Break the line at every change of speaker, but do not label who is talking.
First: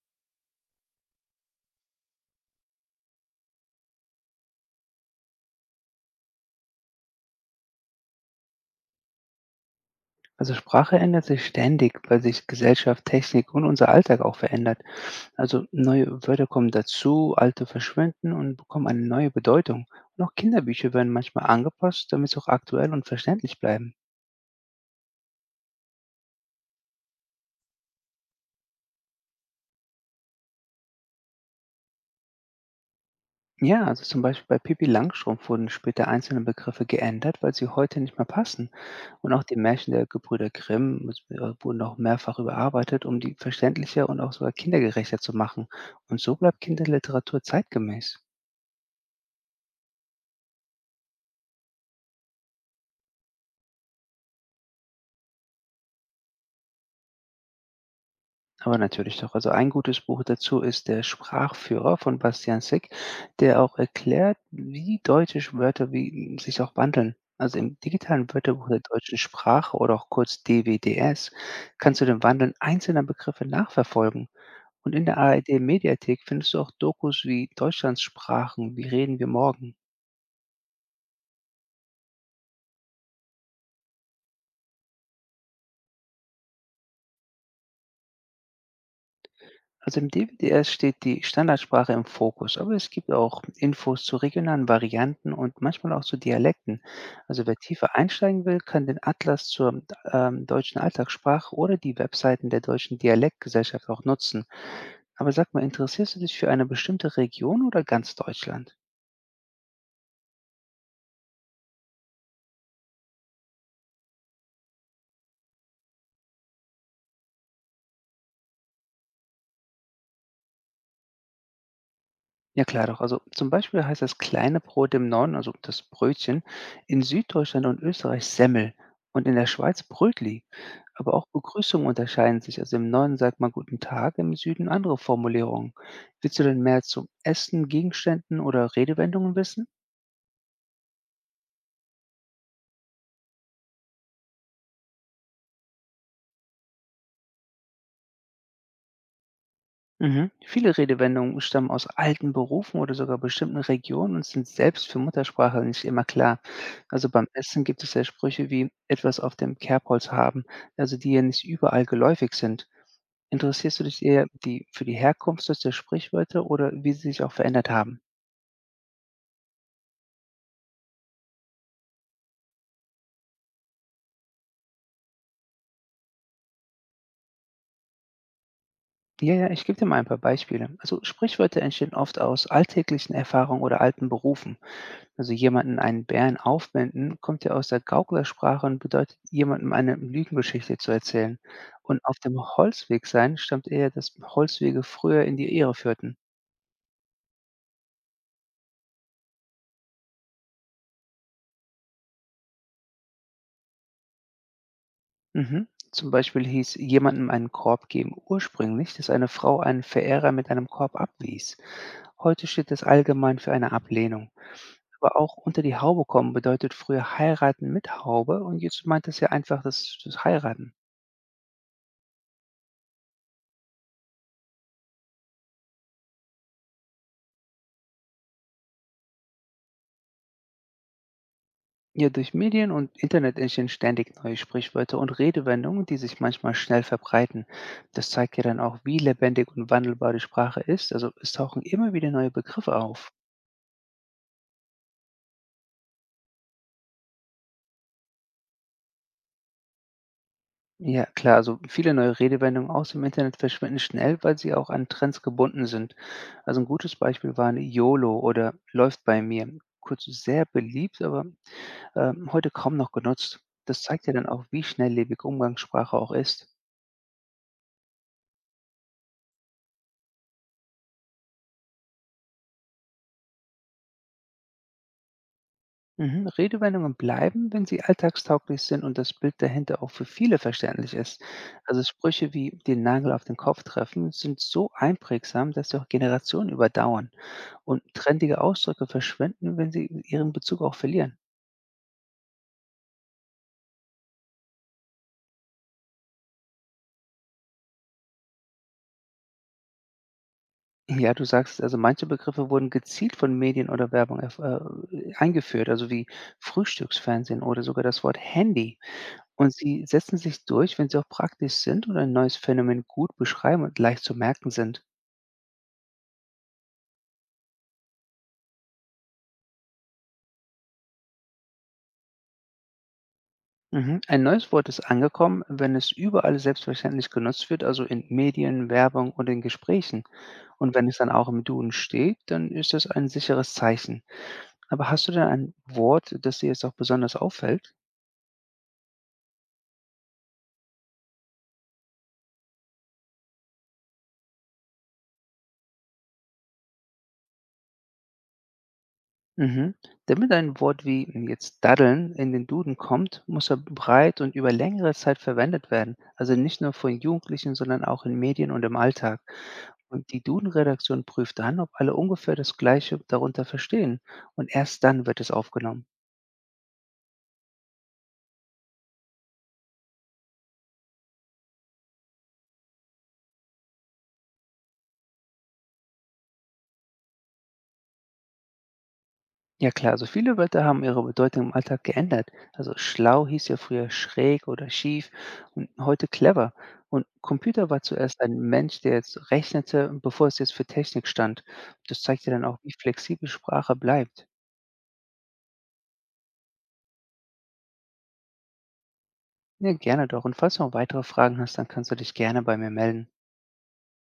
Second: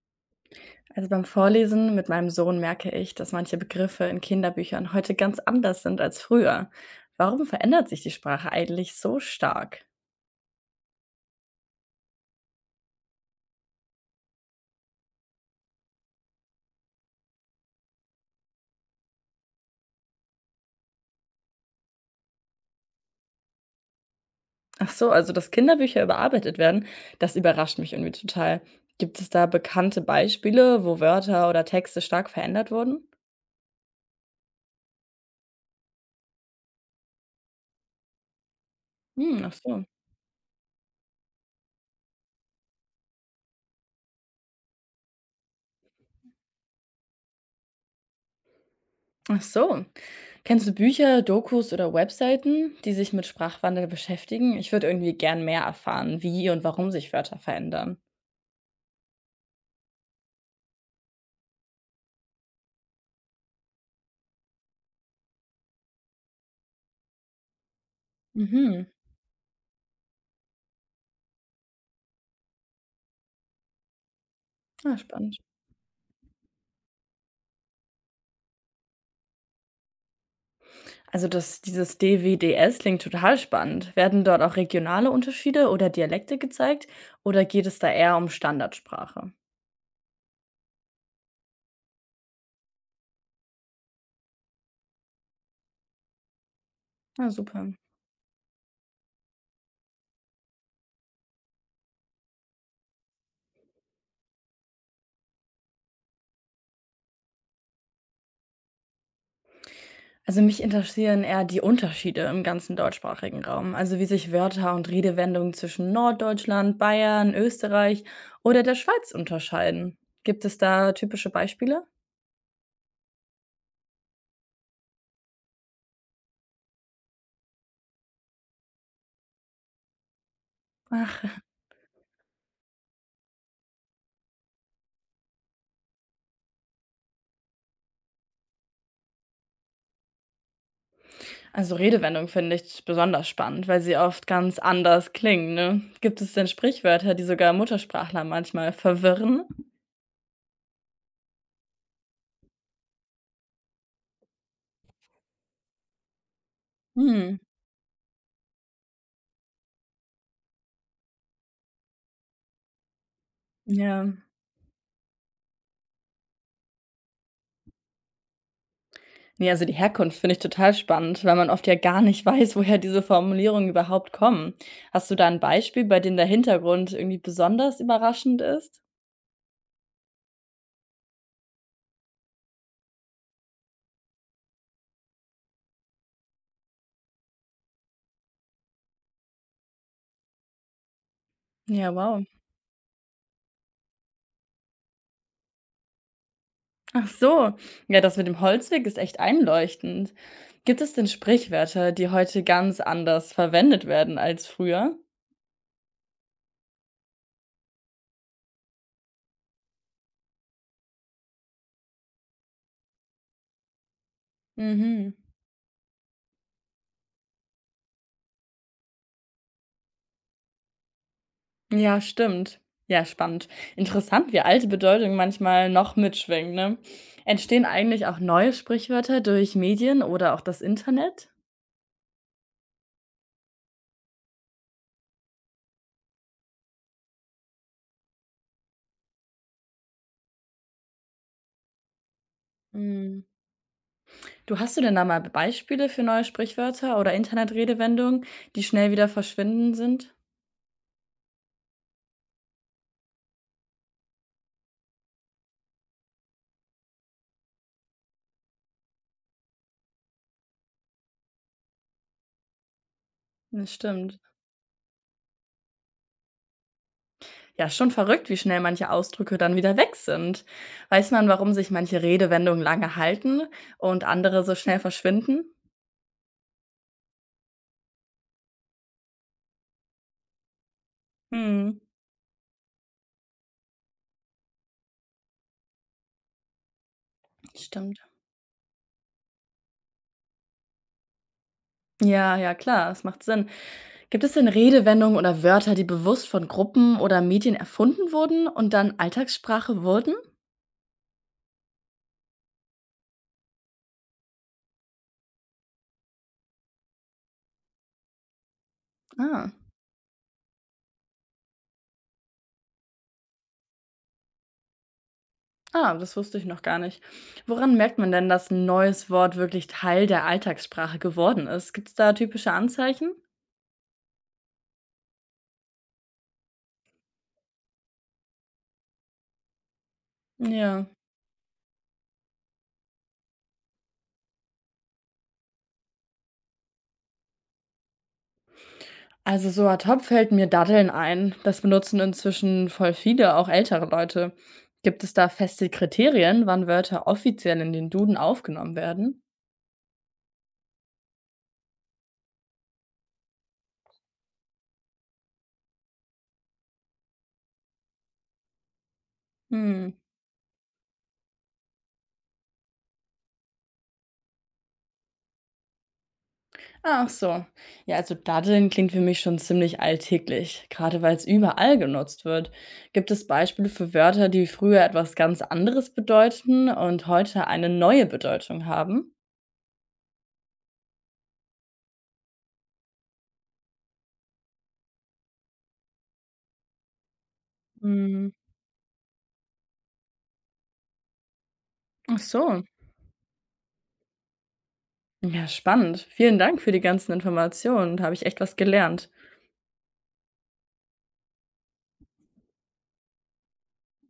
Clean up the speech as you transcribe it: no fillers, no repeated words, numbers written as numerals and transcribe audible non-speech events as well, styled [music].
Also beim Vorlesen mit meinem Sohn merke ich, dass manche Begriffe in Kinderbüchern heute ganz anders sind als früher. Warum verändert sich die Sprache eigentlich so stark?
Also Sprache ändert sich ständig, weil sich Gesellschaft, Technik und unser Alltag auch verändert. Also neue Wörter kommen dazu, alte verschwinden und bekommen eine neue Bedeutung. Und auch Kinderbücher werden manchmal angepasst, damit sie auch aktuell und verständlich bleiben.
Ach so, also dass Kinderbücher überarbeitet werden, das überrascht mich irgendwie total. Gibt es da bekannte Beispiele, wo Wörter oder Texte stark verändert wurden?
Ja, also zum Beispiel bei Pippi Langstrumpf wurden später einzelne Begriffe geändert, weil sie heute nicht mehr passen. Und auch
Hm, ach
die
so.
Märchen der Gebrüder Grimm wurden auch mehrfach überarbeitet, um die verständlicher und auch sogar kindergerechter zu machen. Und so bleibt Kinderliteratur zeitgemäß.
Ach so. Kennst du Bücher, Dokus oder Webseiten, die sich mit Sprachwandel beschäftigen? Ich würde irgendwie gern mehr erfahren, wie und warum sich Wörter verändern.
Aber natürlich doch. Also, ein gutes Buch dazu ist „Der Sprachführer“ von Bastian Sick, der auch erklärt, wie deutsche Wörter wie sich auch wandeln. Also, im digitalen Wörterbuch der
Mhm.
deutschen Sprache oder auch kurz DWDS kannst du den Wandeln einzelner Begriffe nachverfolgen. Und
Ah,
in der
spannend.
ARD-Mediathek findest du auch Dokus wie „Deutschlands Sprachen, wie reden wir morgen?“
Also das, dieses DWDS klingt total spannend. Werden dort auch regionale Unterschiede oder Dialekte gezeigt oder geht es da eher um Standardsprache?
Also im DWDS steht die Standardsprache im Fokus, aber es gibt auch Infos zu regionalen Varianten und manchmal auch zu Dialekten.
Ja,
Also wer
super.
tiefer einsteigen will, kann den Atlas zur deutschen Alltagssprache oder die Webseiten der deutschen Dialektgesellschaft auch nutzen. Aber sag mal, interessierst du dich für eine bestimmte Region oder ganz Deutschland?
Also mich interessieren eher die Unterschiede im ganzen deutschsprachigen Raum, also wie sich Wörter und Redewendungen zwischen Norddeutschland, Bayern, Österreich oder der Schweiz unterscheiden. Gibt es da typische Beispiele?
Ja, klar doch. Also zum Beispiel heißt das kleine Brot im Norden, also das Brötchen, in Süddeutschland und Österreich Semmel und in der Schweiz Brötli. Aber auch Begrüßungen unterscheiden sich. Also im Norden sagt man Guten Tag, im Süden andere Formulierungen. Willst du denn mehr zum Essen, Gegenständen oder Redewendungen wissen?
Also Redewendungen finde ich besonders spannend, weil sie oft ganz anders klingen. Ne? Gibt es denn Sprichwörter, die sogar Muttersprachler manchmal verwirren?
Mhm. Viele Redewendungen stammen aus alten Berufen oder sogar bestimmten Regionen und sind selbst für Muttersprache nicht immer klar. Also beim
Mhm,
Essen gibt es ja Sprüche wie etwas auf dem Kerbholz haben, also die ja nicht überall geläufig sind. Interessierst du dich
ja.
eher für die Herkunft solcher Sprichwörter oder wie sie sich auch verändert haben?
Ne, also die Herkunft finde ich total spannend, weil man oft ja gar nicht [laughs] weiß, woher diese Formulierungen überhaupt kommen. Hast du da ein Beispiel, bei dem der Hintergrund irgendwie besonders überraschend ist?
Ja, ja, ich gebe dir mal ein paar Beispiele. Also Sprichwörter entstehen oft aus alltäglichen Erfahrungen oder alten Berufen. Also jemanden einen Bären aufwenden, kommt ja aus der Gauklersprache und bedeutet, jemandem eine Lügengeschichte zu erzählen.
Ja,
Und auf
wow.
dem Holzweg sein stammt eher, dass Holzwege früher in die Ehre führten.
Ach so. Ja, das mit dem Holzweg ist echt einleuchtend. Gibt es denn Sprichwörter, die heute ganz anders verwendet werden als früher?
Mhm. Zum Beispiel hieß jemandem einen Korb geben ursprünglich, dass eine Frau einen Verehrer mit einem Korb abwies. Heute steht das allgemein für eine Ablehnung.
Mhm.
Aber auch unter die Haube kommen bedeutet früher heiraten mit Haube und jetzt meint es ja einfach das Heiraten.
Ja, stimmt. Ja, spannend. Interessant, wie alte Bedeutungen manchmal noch mitschwingen, ne? Entstehen eigentlich auch neue Sprichwörter durch Medien oder auch das Internet?
Ja, durch Medien und Internet entstehen ständig neue Sprichwörter und Redewendungen, die sich manchmal schnell verbreiten. Das zeigt ja dann auch, wie lebendig und wandelbar die Sprache ist. Also es tauchen immer wieder neue Begriffe auf.
Mm. Du hast du denn da mal Beispiele für neue Sprichwörter oder Internetredewendungen, die schnell wieder verschwinden sind?
Ja, klar, also viele neue Redewendungen aus dem Internet verschwinden schnell, weil sie auch an Trends gebunden sind. Also ein gutes Beispiel waren YOLO oder läuft bei mir. Kurz sehr beliebt, aber heute kaum noch genutzt.
Das
Das zeigt ja
stimmt.
dann auch, wie schnelllebig Umgangssprache auch ist.
Ja, schon verrückt, wie schnell manche Ausdrücke dann wieder weg sind. Weiß man, warum sich manche Redewendungen lange halten und andere so schnell verschwinden?
Mhm. Redewendungen bleiben, wenn sie alltagstauglich sind und das Bild dahinter auch für viele verständlich ist. Also
Hm,
Sprüche wie den Nagel auf den Kopf treffen sind so einprägsam, dass sie auch Generationen überdauern. Und
stimmt.
trendige Ausdrücke verschwinden, wenn sie ihren Bezug auch verlieren.
Ja, ja, klar, es macht Sinn. Gibt es denn Redewendungen oder Wörter, die bewusst von Gruppen oder Medien erfunden wurden und dann Alltagssprache wurden?
Ja, du sagst, also manche Begriffe wurden gezielt von Medien oder Werbung eingeführt, also wie Frühstücksfernsehen oder sogar das Wort Handy.
Ah.
Und sie setzen sich durch, wenn sie auch praktisch sind und ein neues Phänomen gut beschreiben und leicht zu merken sind.
Ah, das wusste ich noch gar nicht. Woran merkt man denn, dass ein neues Wort wirklich Teil der Alltagssprache geworden ist? Gibt es da typische Anzeichen?
Mhm. Ein neues Wort ist angekommen, wenn es überall selbstverständlich genutzt wird, also in Medien, Werbung und in Gesprächen. Und
Ja.
wenn es dann auch im Duden steht, dann ist das ein sicheres Zeichen. Aber hast du denn ein Wort, das dir jetzt auch besonders auffällt?
Also so ad hoc fällt mir Datteln ein. Das benutzen inzwischen voll viele, auch ältere Leute. Gibt es da feste Kriterien, wann Wörter offiziell in den Duden aufgenommen werden?
Mhm. Damit ein Wort wie jetzt daddeln in den Duden kommt, muss er breit und über längere Zeit verwendet werden. Also nicht nur von Jugendlichen, sondern auch in Medien und im Alltag.
Hm.
Und die Duden-Redaktion prüft dann, ob alle ungefähr das Gleiche darunter verstehen. Und erst dann wird es aufgenommen.
Ach so. Ja, also Daddeln klingt für mich schon ziemlich alltäglich, gerade weil es überall genutzt wird. Gibt es Beispiele für Wörter, die früher etwas ganz anderes bedeuteten und heute eine neue Bedeutung haben?
Ja klar, also viele Wörter haben ihre Bedeutung im Alltag geändert. Also schlau hieß ja früher schräg oder schief und heute clever. Und Computer war zuerst
Hm,
ein Mensch, der jetzt rechnete, bevor es jetzt für Technik stand. Das
ach
zeigt ja dann auch,
so.
wie flexibel Sprache bleibt.
Ja, spannend. Vielen Dank für die ganzen Informationen. Da habe ich echt was gelernt.
Ja, gerne doch. Und falls du noch weitere Fragen hast, dann kannst du dich gerne bei mir melden.